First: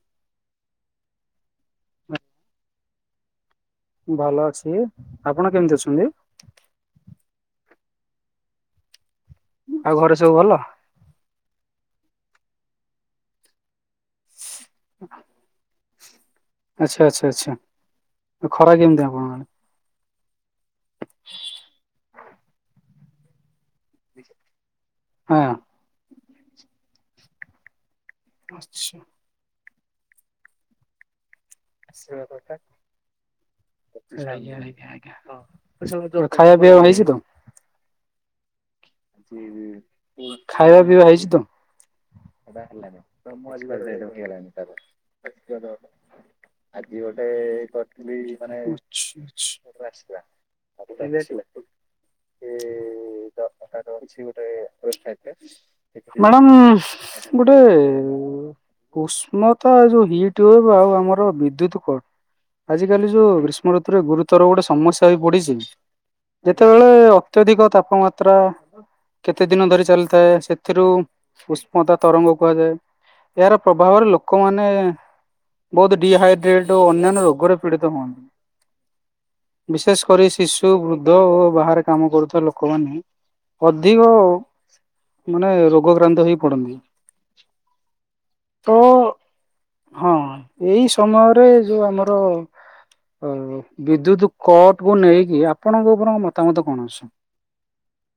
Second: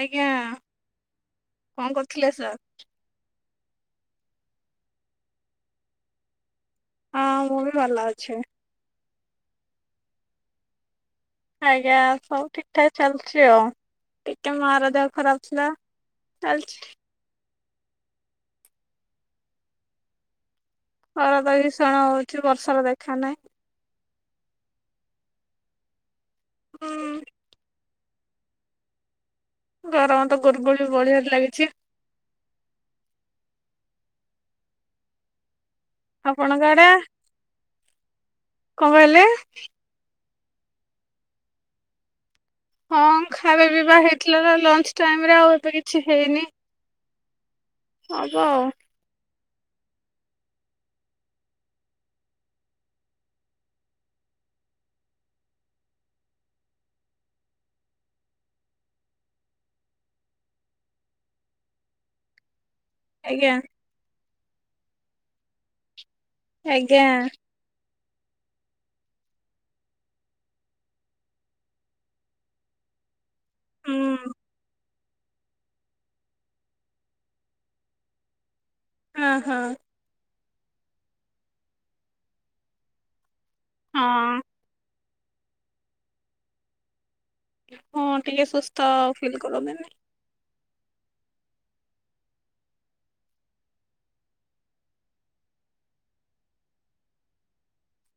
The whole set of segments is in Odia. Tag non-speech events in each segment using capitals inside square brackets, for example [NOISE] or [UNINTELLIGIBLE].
ଆଜ୍ଞା କଣ କରୁଥିଲେ ସାର୍? ଭଲ ଅଛି ଆପଣ କେମିତି ଅଛନ୍ତି? ହଁ ମୁଁ ବି ଭଲ ଅଛି। ଆଉ ଘରେ ସବୁ ଭଲ? ଆଜ୍ଞା ସବୁ ଠିକ ଠାକ ଚାଲିଛି ଆଉ ଟିକେ ମାର ଦେହ ଖରାପ ଥିଲା। ଚାଲିଛି। ଆଚ୍ଛା ଆଚ୍ଛା ଆଚ୍ଛା ଖରା କେମିତି ଆପଣଙ୍କ ଆଡ଼େ? ଖରା ତ ଭିସଣ ହଉଛି ବର୍ଷାର ଦେଖା ନାହିଁ। ହଁ ହୁଁ ଆଚ୍ଛା ଗରମ ତ ଗୁଳୁଗୁଳି ବଢ଼ିବାରେ ଲାଗିଛି। ଆସିବା କଥା ଆଜ୍ଞା ଆଜ୍ଞା ହଁ ପଇସା ପତର ଖାଇବା ଆପଣଙ୍କ ପିଇବା ଆଡେ? ହେଇଛି ତ? କଣ କହିଲେ? ଖାଇବା ପିଇବା ହେଇଛି ତ? ହଁ ଖାଇବା ପିଇବା ହେଇଥିଲା ନା ଲଞ୍ଚ ଟାଇମରେ ଆଉ ଏବେ କିଛି ହେଇନି। ଆଜି ହବ ଗୋଟେ ଆଉ କରିଥିଲି ମାନେ ଆସିଲା ସେ ଏ ଏ କିଛି ଗୋଟେ ମ୍ୟାଡ଼ାମ ଗୋଟେ ଉଷ୍ମତା ଯୋଉ ହିଟ୍ ଉଏଭ ଆଉ ଆମର ବିଦ୍ୟୁତ କଟ୍ ଆଜି କାଲି ଯୋଉ ଆଜ୍ଞା ଗ୍ରୀଷ୍ମ ଋତୁରେ ଗୁରୁତର ଗୋଟେ ସମସ୍ୟା ହେଇପଡିଛି। ଯେତେବେଳେ ଆଜ୍ଞା ଅତ୍ୟଧିକ ତାପମାତ୍ରା ମାତ୍ର କେତେ ଦିନ ଧରି ଚାଲିଥାଏ ସେଥିରୁ ଉଷ୍ମତା ତରଙ୍ଗ କୁହାଯାଏ। ଏହାର ହୁଁ ପ୍ରଭାବରେ ଲୋକମାନେ ବହୁତ ଡିହାଇଡ୍ରେଟ ଓ ଅନ୍ୟାନ୍ୟ ରୋଗରେ ପୀଡିତ ହୁଅନ୍ତି ହଁ ହଁ ବିଶେଷ ପରି ଶିଶୁ, ବୃଦ୍ଧ ଓ ବାହାରେ କାମ କରୁଥିବା ଲୋକମାନେ ଅଧିକ ହଁ। ମାନେ ରୋଗକ୍ରାନ୍ତ ହେଇ ପଡନ୍ତି। ହଁ ଟିକେ ତ ସୁସ୍ଥ ଫିଲ୍ କରନ୍ତି ନା ହଁ ଏଇ ସମୟରେ ଯୋଉ ଆମର ବିଦ୍ୟୁତ୍ କଟ୍ କୁ ନେଇକି ଆପଣଙ୍କ ଉପରଙ୍କ ମତାମତ କଣ ଅଛି?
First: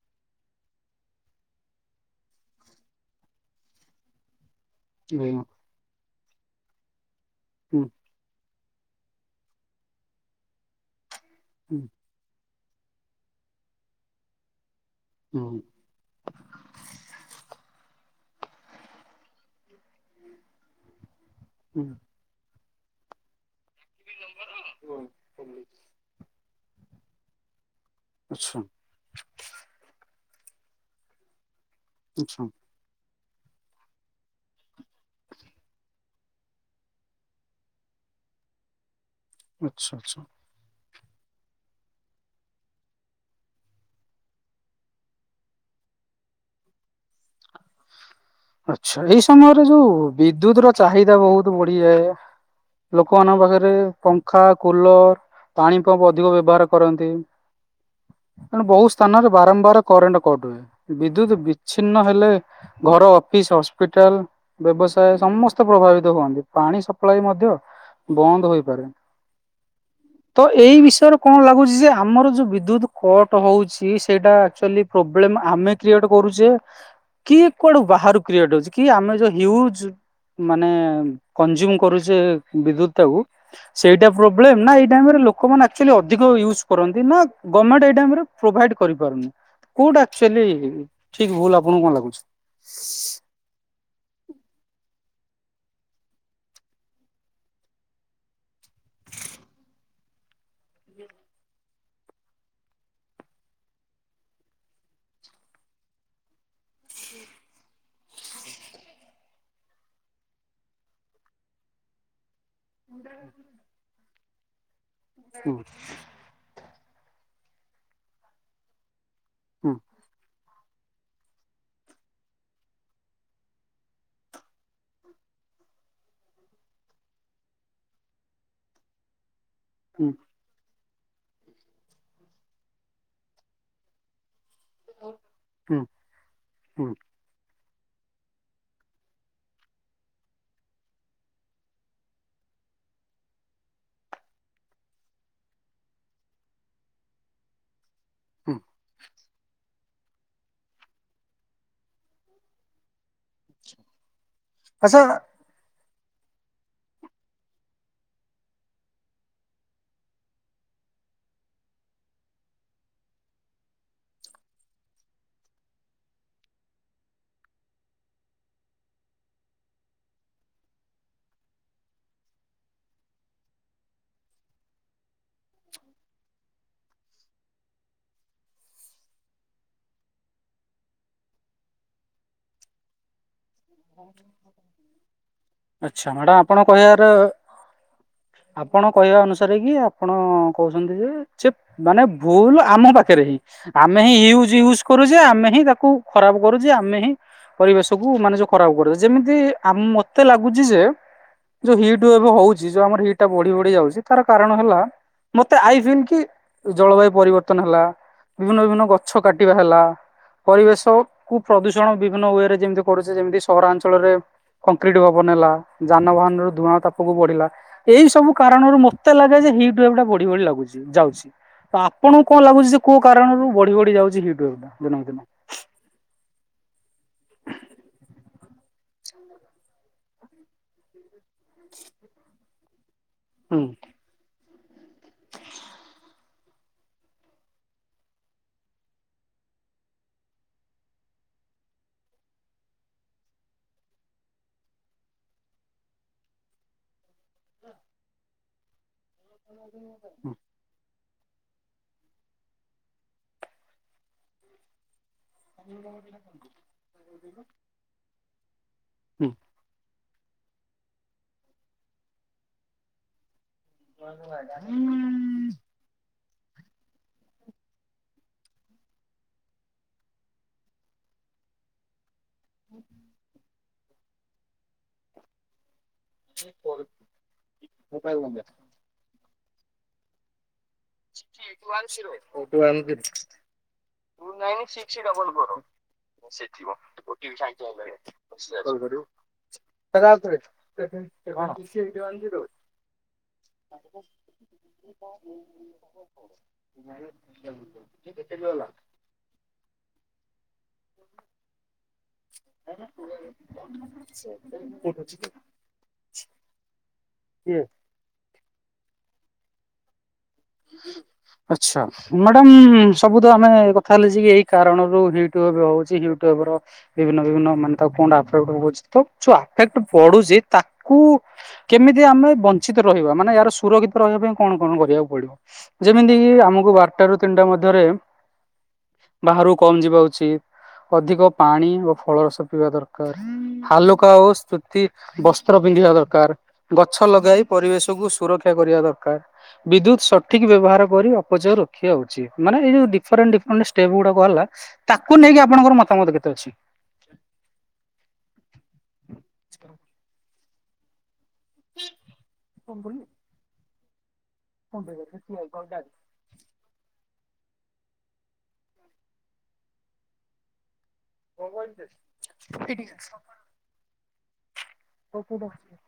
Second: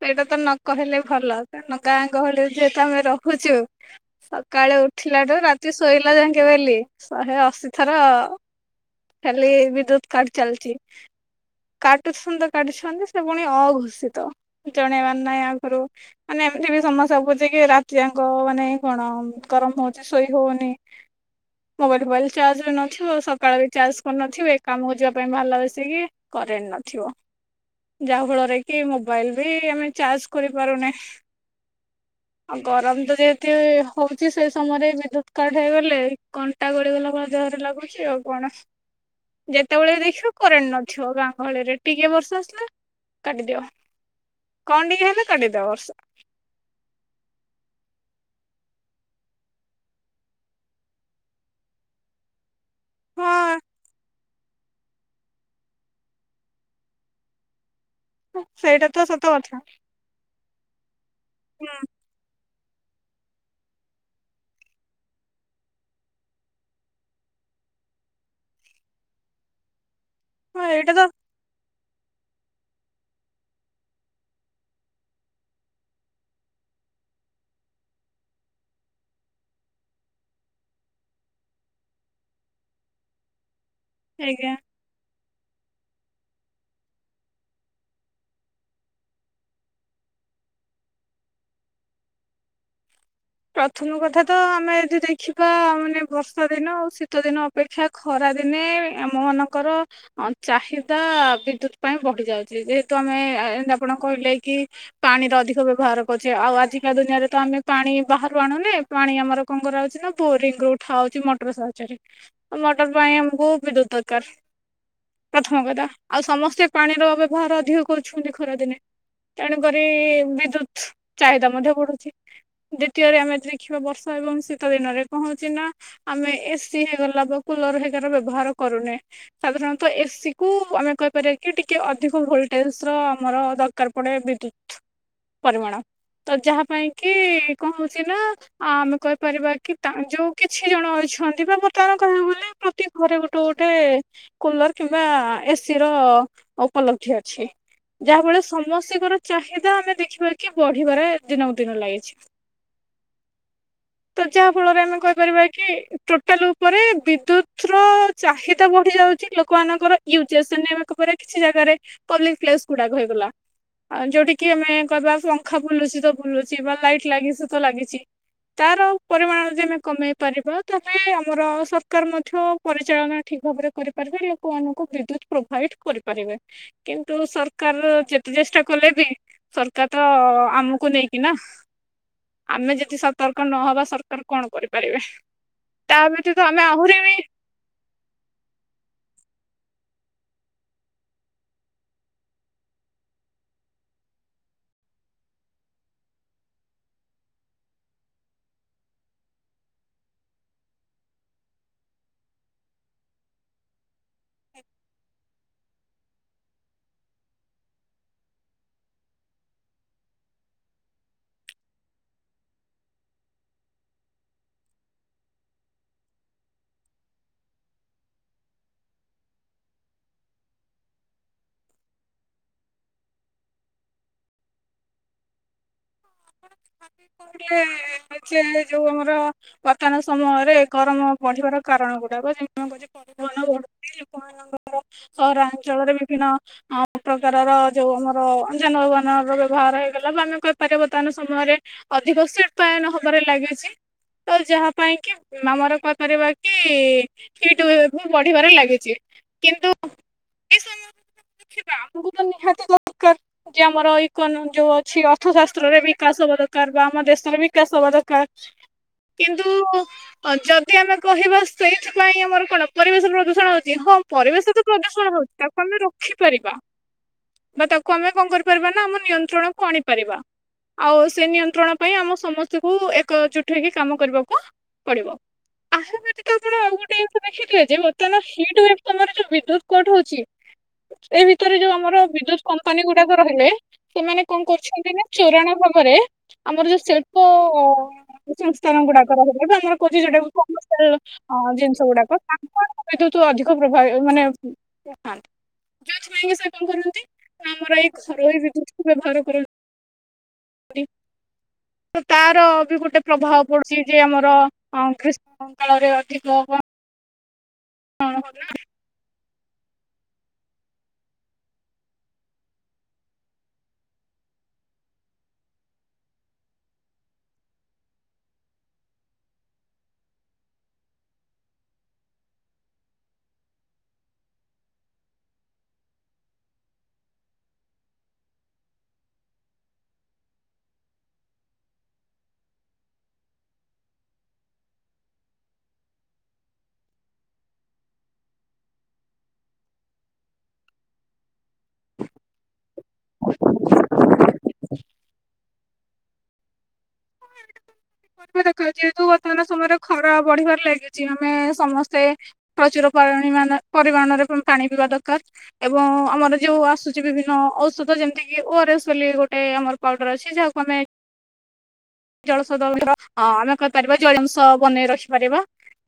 ସେଇଟା ତ ନ କହିଲେ ଭଲ କାରଣ ଗାଁ ଗହଳି ରେ ଯେହେତୁ ଆମେ ରହୁଛୁ ସକାଳୁ ଉଠିଲା ହୁଁ ଠୁ ରାତି ଶୋଇଲା ଜାଙ୍କେ ବେଲି ଶହେ ଅଶୀ ହୁଁ ଥର ଖାଲି ବିଦ୍ୟୁତ୍ କାଟ୍ ଚାଲ୍ ଚି। ହୁଁ କାଟୁଛନ୍ତି ତ କାଟୁଛନ୍ତି ସେ ପୁଣି ଅଘୋଷିତ ଜଣେଇବାର ହୁଁ ନାଇଁ ଆଗୁରୁ। ମାନେ ଏମିତି ବି ସମସ୍ୟା ହଉଛି କି ରାତିଜାଙ୍କ ମାନେ କଣ ଗରମ୍ ହଉଛି ଶୋଇ ହଉନି ହ [INAUDIBLE] ହୁଁ ମୋବାଇଲ୍ ଫୋବାଇଲ୍ ଚାର୍ଜ ବି ନଥିବ ସକାଳ ବି ଚାର୍ଜ କରିନଥିବେ କାମକୁ ଯିବା ପାଇଁ ବାହାରିଲା ବସିକି କରେଣ୍ଟ୍ ନଥିବ ଯାହା ଆଚ୍ଛା ଫଳରେ କି ମୁ ମୋବାଇଲ୍ ବି ଆମେ ଚାର୍ଜ କରିପାରୁନେ। କିଛୁ [INAUDIBLE] ଗରମ୍ ତ ଯେହେତୀ ହଉଚି ସେଇ ସମୟରେ ବିଦ୍ୟୁତ୍ କାଟ୍ ହେଇଗଲେ କଣ୍ଟା ଗଳି ଗଲା ଭଳି ଦେହରେ ଲାଗୁ ଆଉ କଣ ଆଚ୍ଛା ଯେତେବଳେ ଆଚ୍ଛା। ଦେଖିବ କରେଣ୍ଟ୍ ନଥିବ ଗାଁ ଗହଳିରେ ଟିକେ ବର୍ଷା ଆସିଲା କାଟିଦିଅ। କଣ ଟିକେ ହେଲେ କାଟି ଦବ ର୍ଷା। ଆଛା ଏଇ ସମୟରେ ଯୋଉ ବିଦ୍ୟୁତ୍ ର ଚାହିଦା ବହୁତ୍ ବଢିଯାଏ ଲୋକମାନଙ୍କ ହଁ ପାଖରେ ପଙ୍ଖା କୁଲର ପାଣିପମ୍ପ ଅଧିକ ବ୍ୟବହାର କରନ୍ତି। ତେଣୁ ବହୁ ସେଇଟା ତ ସ୍ଥାନରେ ସତ କଥା ବାରମ୍ବାର ବିଦ୍ୟୁତ୍ ହୁଁ ବିଛିନ୍ନ ହେଲେ ଘର ଅଫିସ୍ ହସ୍ପିଟାଲ୍ ବ୍ୟବସାୟ ସମସ୍ତେ ପ୍ରଭାବିତ ହୁଅନ୍ତି ପାଣି ସପ୍ଲାଏ ମଧ୍ୟ ବନ୍ଦ ହୋଇପାରେ। ତ ହଁ ଏଇ ଏଇଟା ତ ବିଷୟରେ କଁ ଲାଗୁଛି ଯେ ଆମର ଯୋଉ ବିଦ୍ୟୁତ୍ କଟ୍ ହଉଛି ସେଇଟା ଆକ୍ ଚୁଆଲି ପ୍ରୋବ୍ଲେମ୍ ଆମେ କ୍ରିଏଟ୍ କରୁଛେ କି କୁଆଡୁ ବାହାରୁ କ୍ରିଏଟ୍ ଅଛି କି ଆମେ ଯୋଉ ହ୍ୟୁଜ୍ ମାନେ କଞ୍ଜୁମ୍ କରୁଛେ ବିଦ୍ୟୁତ୍ ତାକୁ ସେଇଟା ଆଜ୍ଞା ପ୍ରୋବ୍ଲେମ୍ ନା ଏଇ ଟାଇମ୍ ରେ ଲୋ କମାନେ ଆକ୍ଚୁଆଲି ଅଧିକ ୟୁଜ୍ କରନ୍ତି ନା ଗମେଣ୍ଟ୍ ଏଇ ଟାଇମ୍ ରେ ପ୍ରୋଭାଇଡ୍ କରିପାରୁନି କୋଉଟା ଆକ୍ଚୁଆଲି ଠିକ୍ ଭୁଲ୍ ଆପଣଙ୍କୁ କଣ ଲାଗୁଚି? ପ୍ରଥମ କଥା ତ ଆମେ ଯଦି ଦେଖିବା ମାନେ ବର୍ଷାଦିନ ଆଉ ଶୀତଦିନ ଅପେକ୍ଷା ଖରାଦିନେ ଆମ ମାନଙ୍କର ଅଁ ଚାହିଦା ବିଦ୍ୟୁତ୍ ପାଇଁ ବଢ଼ି ଯାଉଚି ଯେହେତୁ ଆମେ ଏ ଏମ୍ ତି ଆପଣ କହିଲେ କି ପାଣିର ଅଧିକ ବ୍ୟବହାର କରୁଚେ ଆଉ ଆଜିକା ଦୁନିଆରେ ତ ଆମେ ପାଣି ବାହାରୁ ଆଣୁନି ପାଣି ଆମର କଣ କରାହଉଚି ନା ବୋରିଂ ରୁ ଉଠା ହଉଛି ମଟର ସାହାଯ୍ୟରେ ମଟର ପାଇଁ ଆମୁକୁ ବିଦ୍ୟୁତ୍ ଦରକାର୍ ହୁଁ ପ୍ରଥମ କଥା। ଆଉ ସମସ୍ତେ ପାଣିର ବ୍ୟବହାର ଅଧିକ କରୁଛନ୍ତି ଖରାଦିନେ ତେଣୁ କରି ହୁଁ ବିଦ୍ୟୁତ୍ ଚାହିଦା ମଧ୍ୟ ବଢୁଚି। ଦୁତୀୟରେ ଆମେ ଦେଖିବା ବର୍ଷା ଏବଂ ଶୀତ ଦିନରେ କଣ ହଉଛି ନା ଆମେ ଏସିି ହେଇଗଲା ବା କୁଲର ହେଘାର ବ୍ୟବହାର କରୁନେ ସାଧାରଣତ ଏସିି କୁ ଆମେ କ ହିପାରିବା କି ଟିକେ ଅଧିକ ଭୋଲଟେଜ୍ ର ଆମର ଦରକାର ପଡେ ବିଦ୍ୟୁତ୍ ପରିମାଣ ହୁଁ ତ ଯାହା ହୁଁ ପାଇଁ କି କଣ ହଉଛି ନା ଆ ଆମେ କହିପାରିବା କି ତା ଯୋଉ କିଛି ଜଣ ଅଛନ୍ତି ବା ବର୍ତ୍ତମାନ କହିବାକୁ ଗଲେ ପ୍ର ତି ଘରେ ଗୋଟେ ଗୋଟେ କୁଲର କିମ୍ବା ଏସି ର ଉପଲବ୍ଧି ଅଛି। ଯାହାଫଳରେ ହୁଁ ସମସ୍ତିଙ୍କର ଚାହିଦା ଆମେ ଦେଖିବା କି ବଢିବାରେ ଦିନକୁ ଦିନ ଲାଗିଛି। ତ ଯାହାଫଳରେ ଆମେ ଆଚ୍ଛା କହିପାରିବା କି, ଟୋ ଟୋଟାଲ ଉପରେ ବିଦ୍ୟୁତ୍ ର ଚାହିଦା ବଢ଼ିଯାଉଚି ଲୋକମାନଙ୍କର ୟୁଜେସ୍। [UNINTELLIGIBLE] ତାପରେ କିଛି ଜାଗାରେ ପବ୍ଲିକ୍ ପ୍ଲେସ୍ ଗୁଡ଼ାକ ହେଇଗଲା। ଆଁ ଯୋଉଠି କିି ଆମେ କହିବା ପଙ୍ଖା ବୁଲୁଛି ତ ବୁଲୁଛି ବାର୍ ଲାଇଟ୍ ଲାଗିଛି ତ ଲାଗିଛି। ତାର ପରିମାଣ ଯଦି ଆମେ କମେଇ ପାରିବା, ତାହେଲେ ଆମର ସରକାର ମଧ୍ୟ ପରିଚାଳନା ଠିକ୍ ଭାବରେ କରିପାରିବେ ଲୋକମାନଙ୍କୁ ବିଦ୍ୟୁତ୍ ପ୍ରୋଭାଇଡ୍ କରିପାରିବେ। କିନ୍ତୁ ସରକାର ଯେତେ ଚେଷ୍ଟା କଲେ ବି ସରକାର ତ ଆମକୁ ନେଇକି ନା। ଆମେ ଯଦି ସତର୍କ ନହବା ସରକାର କଣ କରିପାରିବେ, ତା ଆଚ୍ଛା ମ୍ୟାଡାମ ବ୍ୟତୀତ ଆପଣ ଆମେ ଆହୁରି କହିବାର ବି [INAUDIBLE] ଆପଣ କହିବା ଅନୁସାରେ କି ଆପଣ କହୁଛନ୍ତି ଯେ ଯେ ମାନେ ଭୁଲ ଆମ ପାଖରେ ହି। ଆମେ ହିଁ ୟୁଜ ୟୁଜ କରୁଚେ, ଆମେ ହିଁ ତାକୁ ଖରାପ କରୁଚେ, ଆମେ ହିଁ ପରିବେଶକୁ ମାନେ ଯୋଉ ଖରାପ କରୁଚେ ଯେମିତି ଆମ ମତେ ଲାଗୁଚି ଯେ ଯୋଉ ହିଟ୍ ୱେଭ୍ ହଉଚି, ଯୋଉ ଆମର ହିଟ୍ ଟା ବଢ଼ି ବଢ଼ି ଯାଉଚି, ତାର କାରଣ ହେଲା ମତେ ଆଇଫିନ୍ କି ଜଳବାୟୁ ପରିବର୍ତ୍ତନ ହେଲା। ବିଭିନ୍ନ ବିଭିନ୍ନ ଗଛ କାଟିବା ହେଲା। ପରିବେଶ କୁ ପ୍ରଦୂଷଣ ବିଭିନ୍ନ ୱରେ ଯେମିତି କରୁଚେ ଯେମିତି ସହରାଞ୍ଚଳରେ କଂକ୍ରିଟ ଭବନ ହେଲା, ଯାନବାହାନରୁ ଧୂଆଁ ଉତ୍ତାପ ବଢ଼ିଲା। ଏଇ ସବୁ କାରଣରୁ ମତେ ଲାଗେ ଯେ ହିଟ୍ ୱେଭ୍ ଟା ବଢ଼ି ବଢ଼ି ଲାଗୁଚି ଯାଉଛି। ତ ଆପଣଙ୍କୁ କଣ ଲାଗୁଚି ଯେ କୋଉ କାରଣରୁ ବଢ଼ି ବଢ଼ି ଯାଉଛି ହିଟ୍ ୱେଭ୍ ଦିନକୁ ଦିନ? [INAUDIBLE] ଯୋଉ ଆମର ବର୍ତ୍ତମାନ ସମୟରେ ଗରମ ବଢ଼ି ବାର କାରଣ ଗୁଡାକ [UNINTELLIGIBLE] [INAUDIBLE] ସହରାଞ୍ଚଳରେ ବିଭିନ୍ନ ଆ ପ୍ରକାରର ଯୋଉ ଆମର ଯାନବାହାନ ର ବ୍ୟବହାର ହେଇଗଲା ବା ଆମେ କହିପାରିବା ବର୍ତ୍ତମାନ ସମୟରେ ଅଧିକ ଶିଳ୍ପାୟନ ହବାରେ ଲାଗିଛି। ତ ଯାହା ପାଇଁ କି ଆମର କଇପାରିବା କି ହିଟ୍ ୱେଭ୍ ବି ବଢ଼ିବାରେ ଲାଗିଚି। [INAUDIBLE] ଆମକୁ ତ ନିହାତି ଦରକାର ଯେ ଆମର [INAUDIBLE] ଯୋଉ ଅ ଅଛି ଅର୍ଥଶାସ୍ତ୍ରରେ ବିକାଶ ହବା ଦରକାର ବା ଆମ ଦେଶରେ ବିକାଶ ହବା ଦରକାର। କିନ୍ତୁ ଅ ଯଦି ଆମେ କହିବା ସେଇଥିପାଇଁ ଆମର କଣ ପରିବେଶ ପ୍ରଦୂଷଣ ହଉଚି ହଁ ପରିବେଶ ତ ପ୍ରଦୂଷଣ ହଉଛି ତାକୁ ଆମେ ରୋଖିପାରିବା। ବା ତାକୁ ଆମେ କଣ କରିପାରିବା ନା ଆମ ନିୟନ୍ତ୍ରଣକୁ ଆଣିପାରିବା ଆଉ ସେ ନିୟନ୍ତ୍ରଣ ପାଇଁ ଆମ ସମସ୍ତଙ୍କୁ ଏକ ଜୁଟ ହେଇକି କାମ କରିବାକୁ ପଡିବ ଆହୁ [INAUDIBLE] ଆପଣ ଗୋଟେ ଜିନିଷ ଦେଖିେ ଯେ ବର୍ତ୍ତମାନ ହିଟ୍ ୱେଭ୍ ତମର ଯୋଉ ବିଦ୍ୟୁତ କଟ ହଉଚି ଏ ଭିତରେ ଯୋଉ ଆମର ବିଦ୍ୟୁତ କମ୍ପାନୀ ଗୁଡାକ ରହିଲେ ସେମାନେ କଣ କରୁଛନ୍ତି ନା ଚୋରାଣ ଭାବରେ ଆମର ଯୋଉ ଶିଳ୍ପ ସଂସ୍ଥାନ ଗୁଡାକ ରହିଲା ଆମର କହୁଚି ଯୋଉଟା [INAUDIBLE] ହଁ ଜିନିଷ ଗୁଡାକ ହୁଁ ତାଙ୍କ ଆଡକୁ ବିଦ୍ୟୁତ୍ ଅଧିକ ପ୍ରଭାବ ମାନେ ଥାନ୍ତି। ଯୋଉ ଛୁାଇଁକି ସେ କଣ କରନ୍ତି ନା ଆମର ଏଇ ଘରୋଇ ବିଦ୍ୟୁତ୍ ବ୍ୟବହାର କରନ୍ତି। ତ ତାର ବି ଗୋଟେ ପ୍ରଭାବ ପଡୁଚି ଯେ ଆମର ଗ୍ରୀଷ୍ [INAUDIBLE] ରେ ଅଧିକ ହବ। କିଏ? [UNINTELLIGIBLE] ଆଚ୍ଛା। ମ୍ୟାଡ଼ାମ୍ ସବୁ ତ ଆମେ କଥା [UNINTELLIGIBLE] ଏଇ କାରଣରୁ ହୁଟୁବ ହଉଚି ୟଟୁବର ବିଭିନ୍ନ ବିଭିନ୍ନ ମାନେ ତାକୁ କଁଟା ଆଫେକ୍ଟ ପକଉଚି ତ ଯୋଉ ଆଫେକ୍ଟ ବଢ଼ୁଚି ତାକୁ କେମିତି ଆମେ ବଞ୍ଚିତ ରହିବା ମାନେ ଏହାର ସୁରକ୍ଷିତ ରହିବା ପାଇଁ କଣ କଣ କରିବାକୁ ପଡିବ। ଯେମିତିକି ଆମକୁ ବାରଟା ରୁ ତିନିଟା ମଧ୍ୟରେ ବାହାରୁ କମ୍ ଯିବା ଉଚିତ୍। ଅଧିକ ପାଣି ଓ ଫଳରସ ପିଇବା ଦରକାର୍। ହାଲୁକା ଆଉ ସ୍ତୁତି ବସ୍ତ୍ର ପିନ୍ଧିବା ଦରକାର୍। ଗଛ ଲଗାଇ ପରିବେଶକୁ ସୁରକ୍ଷା କରିବା ଦରକାର୍। ବିଦ୍ୟୁତ୍ ସଟ୍ ଠିକ୍ ବ୍ୟବହାର କରି ଅପଚୟ ରଖିବା ହଉଚି ମାନେ ଏଇ ଯେଉଁ ଡିଫରେଣ୍ଟ ଡିଫରେଣ୍ଟ ଷ୍ଟେପ୍ ଗୁଡ଼ାକ ହେଲା। ତାକୁ ନେଇକି ଆପଣଙ୍କର ମତାମତ କେତେ ଅଛି। [UNINTELLIGIBLE] ଯେହେତୁ ବର୍ତ୍ତମାନ ସମୟରେ ଖରା ବଢିବାରେ ଲାଗିଚି। ଆମେ ସମସ୍ତେ ପ୍ରଚୁର ପରିମାଣ ପରିମାଣରେ [UNINTELLIGIBLE] ପାଣି ପିଇବା ଦରକାର୍ ଏବଂ ଆମର ଯୋଉ ଆସୁ ଚି‌ ବିଭିନ୍ନ ଔଷଧ ଯେମିତିକି ଓ ଆର ଏସ୍ ବୋଲି ଗୋଟେ ଆମର ପାଉଡର ଅଛି। ଯାହାକୁ ଆମେ [UNINTELLIGIBLE] ଜଳ [UNINTELLIGIBLE] ଅ ଆମେ କହିପାରିବା ଜଳୀୟଅଂଶ ବନେଇ ରଖ୍ ଖିପାରିବା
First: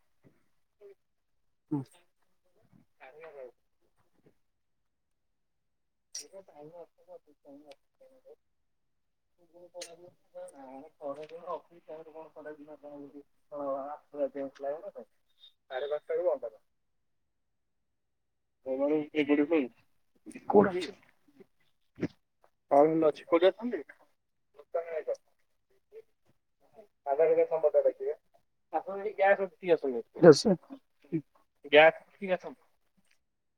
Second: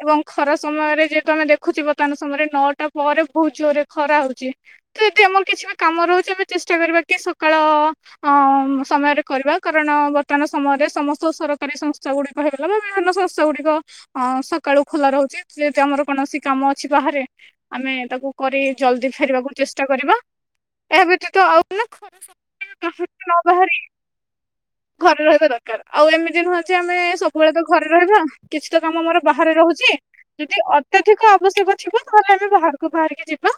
ଏବଂ ଖରା ସମୟରେ ଯେହେତୁ ଆମେ ଦେଖୁଥିବ ତାେ ଆମେ ସ୍ ସମୟରେ ନଅଟା ପରେ ବହୁତ୍ ଜୋରରେ ଖରା ହଉଚି ତ ଯଦି ଆମର କିଛି ବି କାମ ରହୁଚି ଆମେ ଚେଷ୍ଟା କରିବା କି ସକାଳ ଅଁ ଉମ୍ ସମୟରେ କରିବା କାରଣ ବର୍ତ୍ତମାନ ସମୟରେ ସମସ୍ତ ସରକାରୀ ସଂସ୍ଥା ଗୁଡିକ ହେଇଗଲା ବା ବିଭିନ୍ନ ସଂସ୍ଥା ଗୁଡିକ ଅ ସକାଳୁ ଖୋଲା ରହୁଚି। ଯେହେତୁ ଆମର କୌଣସି କାମ ଅଛି ବାହାରେ ଆମେ ତାକୁ କରି ଜଲଦି ଫେରିବାକୁ ଚେଷ୍ଟା କରିବା। ଏହା ବ୍ୟତୀତ ଆଉ [UNINTELLIGIBLE] [UNINTELLIGIBLE] ନ ବାହାରି ଘରେ ରହି ବା ଦରକାର୍। ଆଉ ଏମିତି ନୁହଁ ଯେ ଆମେ ସବୁବେଳେ ତ ଘରେ ରହିବା କିଛି ତ କାମ ଆମର ବାହାରେ ରହୁଚି। ଯଦି ଅତ୍ୟଧିକ ଆବଶ୍ୟକ ଥିବ ତାହେଲେ ଆମେ ବାହାରକୁ ବାହାରିକି ଯିବା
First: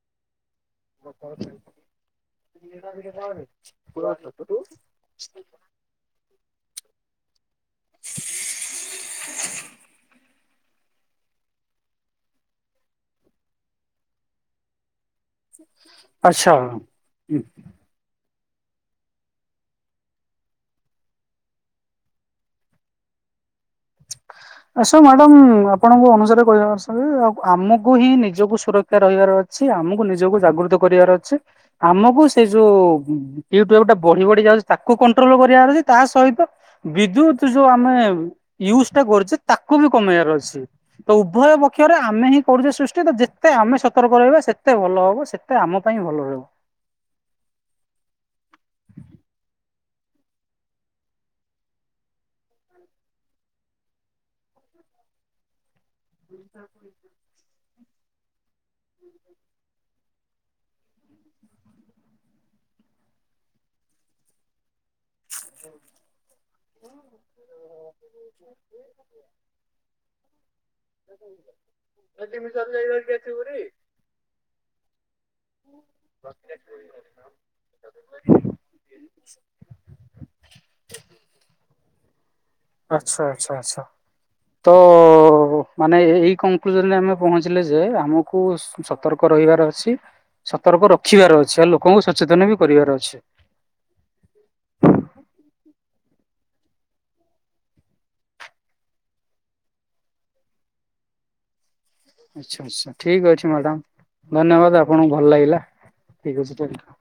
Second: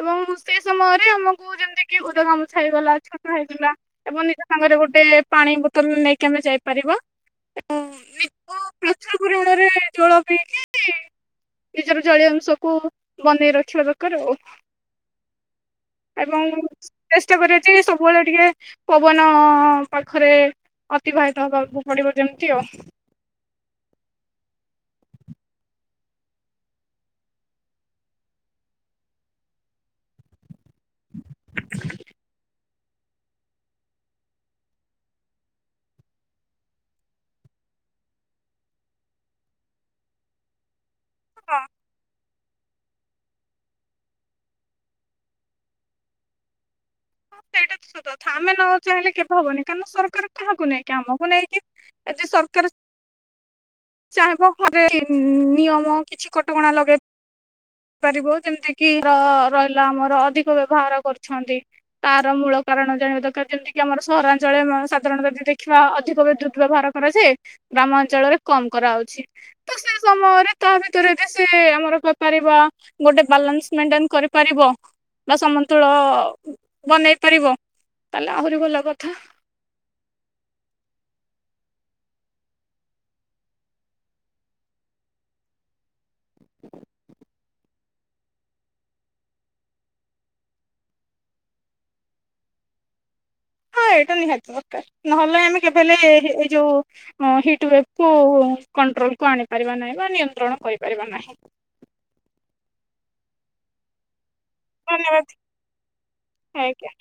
ଏବଂ ସେ ସମୟରେ ଆମକୁ ଯେମ୍ତିକିି ଓଦା ଗାମୁଛା ହେଇଗଲା ଛତା ହେଇଗଲା ଏବଂ ନିଜ ସାଙ୍ଗରେ ଗୋଟେ ପାଣି ବୋତଲ୍ ନେଇକି ଆମେ ଯାଇପାରିବା। ଅମ୍ ନିଜ [UNINTELLIGIBLE] ପୁରଣରେ ଜଳ ପିଇକି ନିଜର ଜଳୀୟ ଅଂଶକୁ ବନେଇ ରଖିବା ଦରକାର୍ ଆଉ ଏବଂ ଆଚ୍ଛା। ଚେଷ୍ଟା କରିବା ଯେ ସବୁବେଳେ ଟିକେ ପବନ ପାଖରେ ଅତିବାହିତ ହବାକୁ ପଡିବ ଯେମ୍ତି ଆଉ। ଆସ ମ୍ୟାଡ଼ାମ୍ ଆପଣଙ୍କ ଅନୁସାରେ କହିବା [UNINTELLIGIBLE] ଆ ଆମକୁ ହିଁ ନିଜକୁ ସୁର କ୍ଷା ରହିବାର ଅଛି। ଆମକୁ ନିଜକୁ ଜାଗୃତ କରିବାର ଅଛି। ଆମକୁ ସେଇ ଯୋଉ [UNINTELLIGIBLE] ବଢି ବଢି ଯାଉଚି ତାକୁ କଣ୍ଟ୍ରୋଲ କରିବାର ଅଛି ତା ସହିତ ବିଦ୍ୟୁତ୍ ଯୋଉ ଆମେ ୟୁଜଟା କରୁଚେ। ତାକୁ ବି କମେଇବାର ଅଛି ତ ଉଭୟ ହଁ ପକ୍ଷରେ ଆମେ ହିଁ କରୁଚେ ସୃଷ୍ଟି ତ ଯେତେ ଆମେ ସତର୍କ ରହିବା ସେତେ ଭଲ ହବ ସେତେ ଆମ ପାଇଁ ଭଲ ରହିବ। ହଁ ସେଇଟା ତ ସ କଥା ଆମେ ନ ଚାହିଁଲେ କେବେ ହବନି କାରଣ ସରକାର କାହାକୁ ନେଇକି ଆମକୁ ନେଇକି। ଆଜି ସରକାର ଚାହିଁବ ଘରେ ଖିନ୍ ନିୟମ କିଛି କଟକଣା ଲଗେଇ ପାରିବ। ଯେମ୍ତିକି ର ରହିଲା ଆମର ଅଧିକ ବ୍ୟବହାର କରୁଛନ୍ତି। ତାର ମୂଳ କାରଣ ଜାଣିବା ଦରକାର ଯେମିତିକିି ଆମର ସହରାଞ୍ଚଳ ମ ସାଧ୍ ରଣ ଯଦି ଦେଖିବା ଅଧିକ ବିଦ୍ୟୁତ ବ୍ୟବହାର କରାଯାଏ। ଗ୍ରାମ ଅଞ୍ଚଳରେ କମ କରାଉଛି। ତ ସେ ସମୟରେ ତା ଭିତରେ ବି ସେ ଆମର କହିପାରିବା ଗୋଟେ ବାଲାନ୍ସ ଆଟେଡ୍ କରିପାରିବ। ବା ସମନ୍ତୁଳ ବନେଇ ପାରିବ ତାହେଲେ ଆହୁରି ଭଲ କଥା। ଆଚ୍ଛା ଆଚ୍ଛା ଆଚ୍ଛ ତ ଓ ମାନେ ଏଇ କଂଙ୍କୁଜନରେ ଆମେ ପହଞ୍ଚିଲେ ଯେ ଆମକୁ ସତର୍କ ରହିବାର ଅଛି। ସତର୍କ ରଖିବାର ଅଛି ଆଉ ଲୋକଙ୍କୁ ସଚେତନ ବି କରିବାର ଅଛି। ହଁ ଏଇଟା ନିହାତି ଦରକାର ନହେଲେ ଆମେ କେବେ ହେଲେ ଏଇ ଯୋଉ ହଁ ହିଟ୍ ଵେକ୍ କୁ କଣ୍ଟ୍ରୋଲ କୁ ଆଣିପାରିବା ନାହିଁ ବା ନିୟନ୍ତ୍ରଣ କରିପାରିବା ନାହିଁ। ଆଚ୍ଛା ଆଚ୍ଛା ଠିକ୍ ଅଛି ମାଡାମ୍ ଧନ୍ୟବାଦ ଆପଣଙ୍କୁ ଭଲ ଧନ୍ୟବାଦ ଲାଗିଲା ଠିକ୍ ଅଛି ଆଜ୍ଞା [UNINTELLIGIBLE]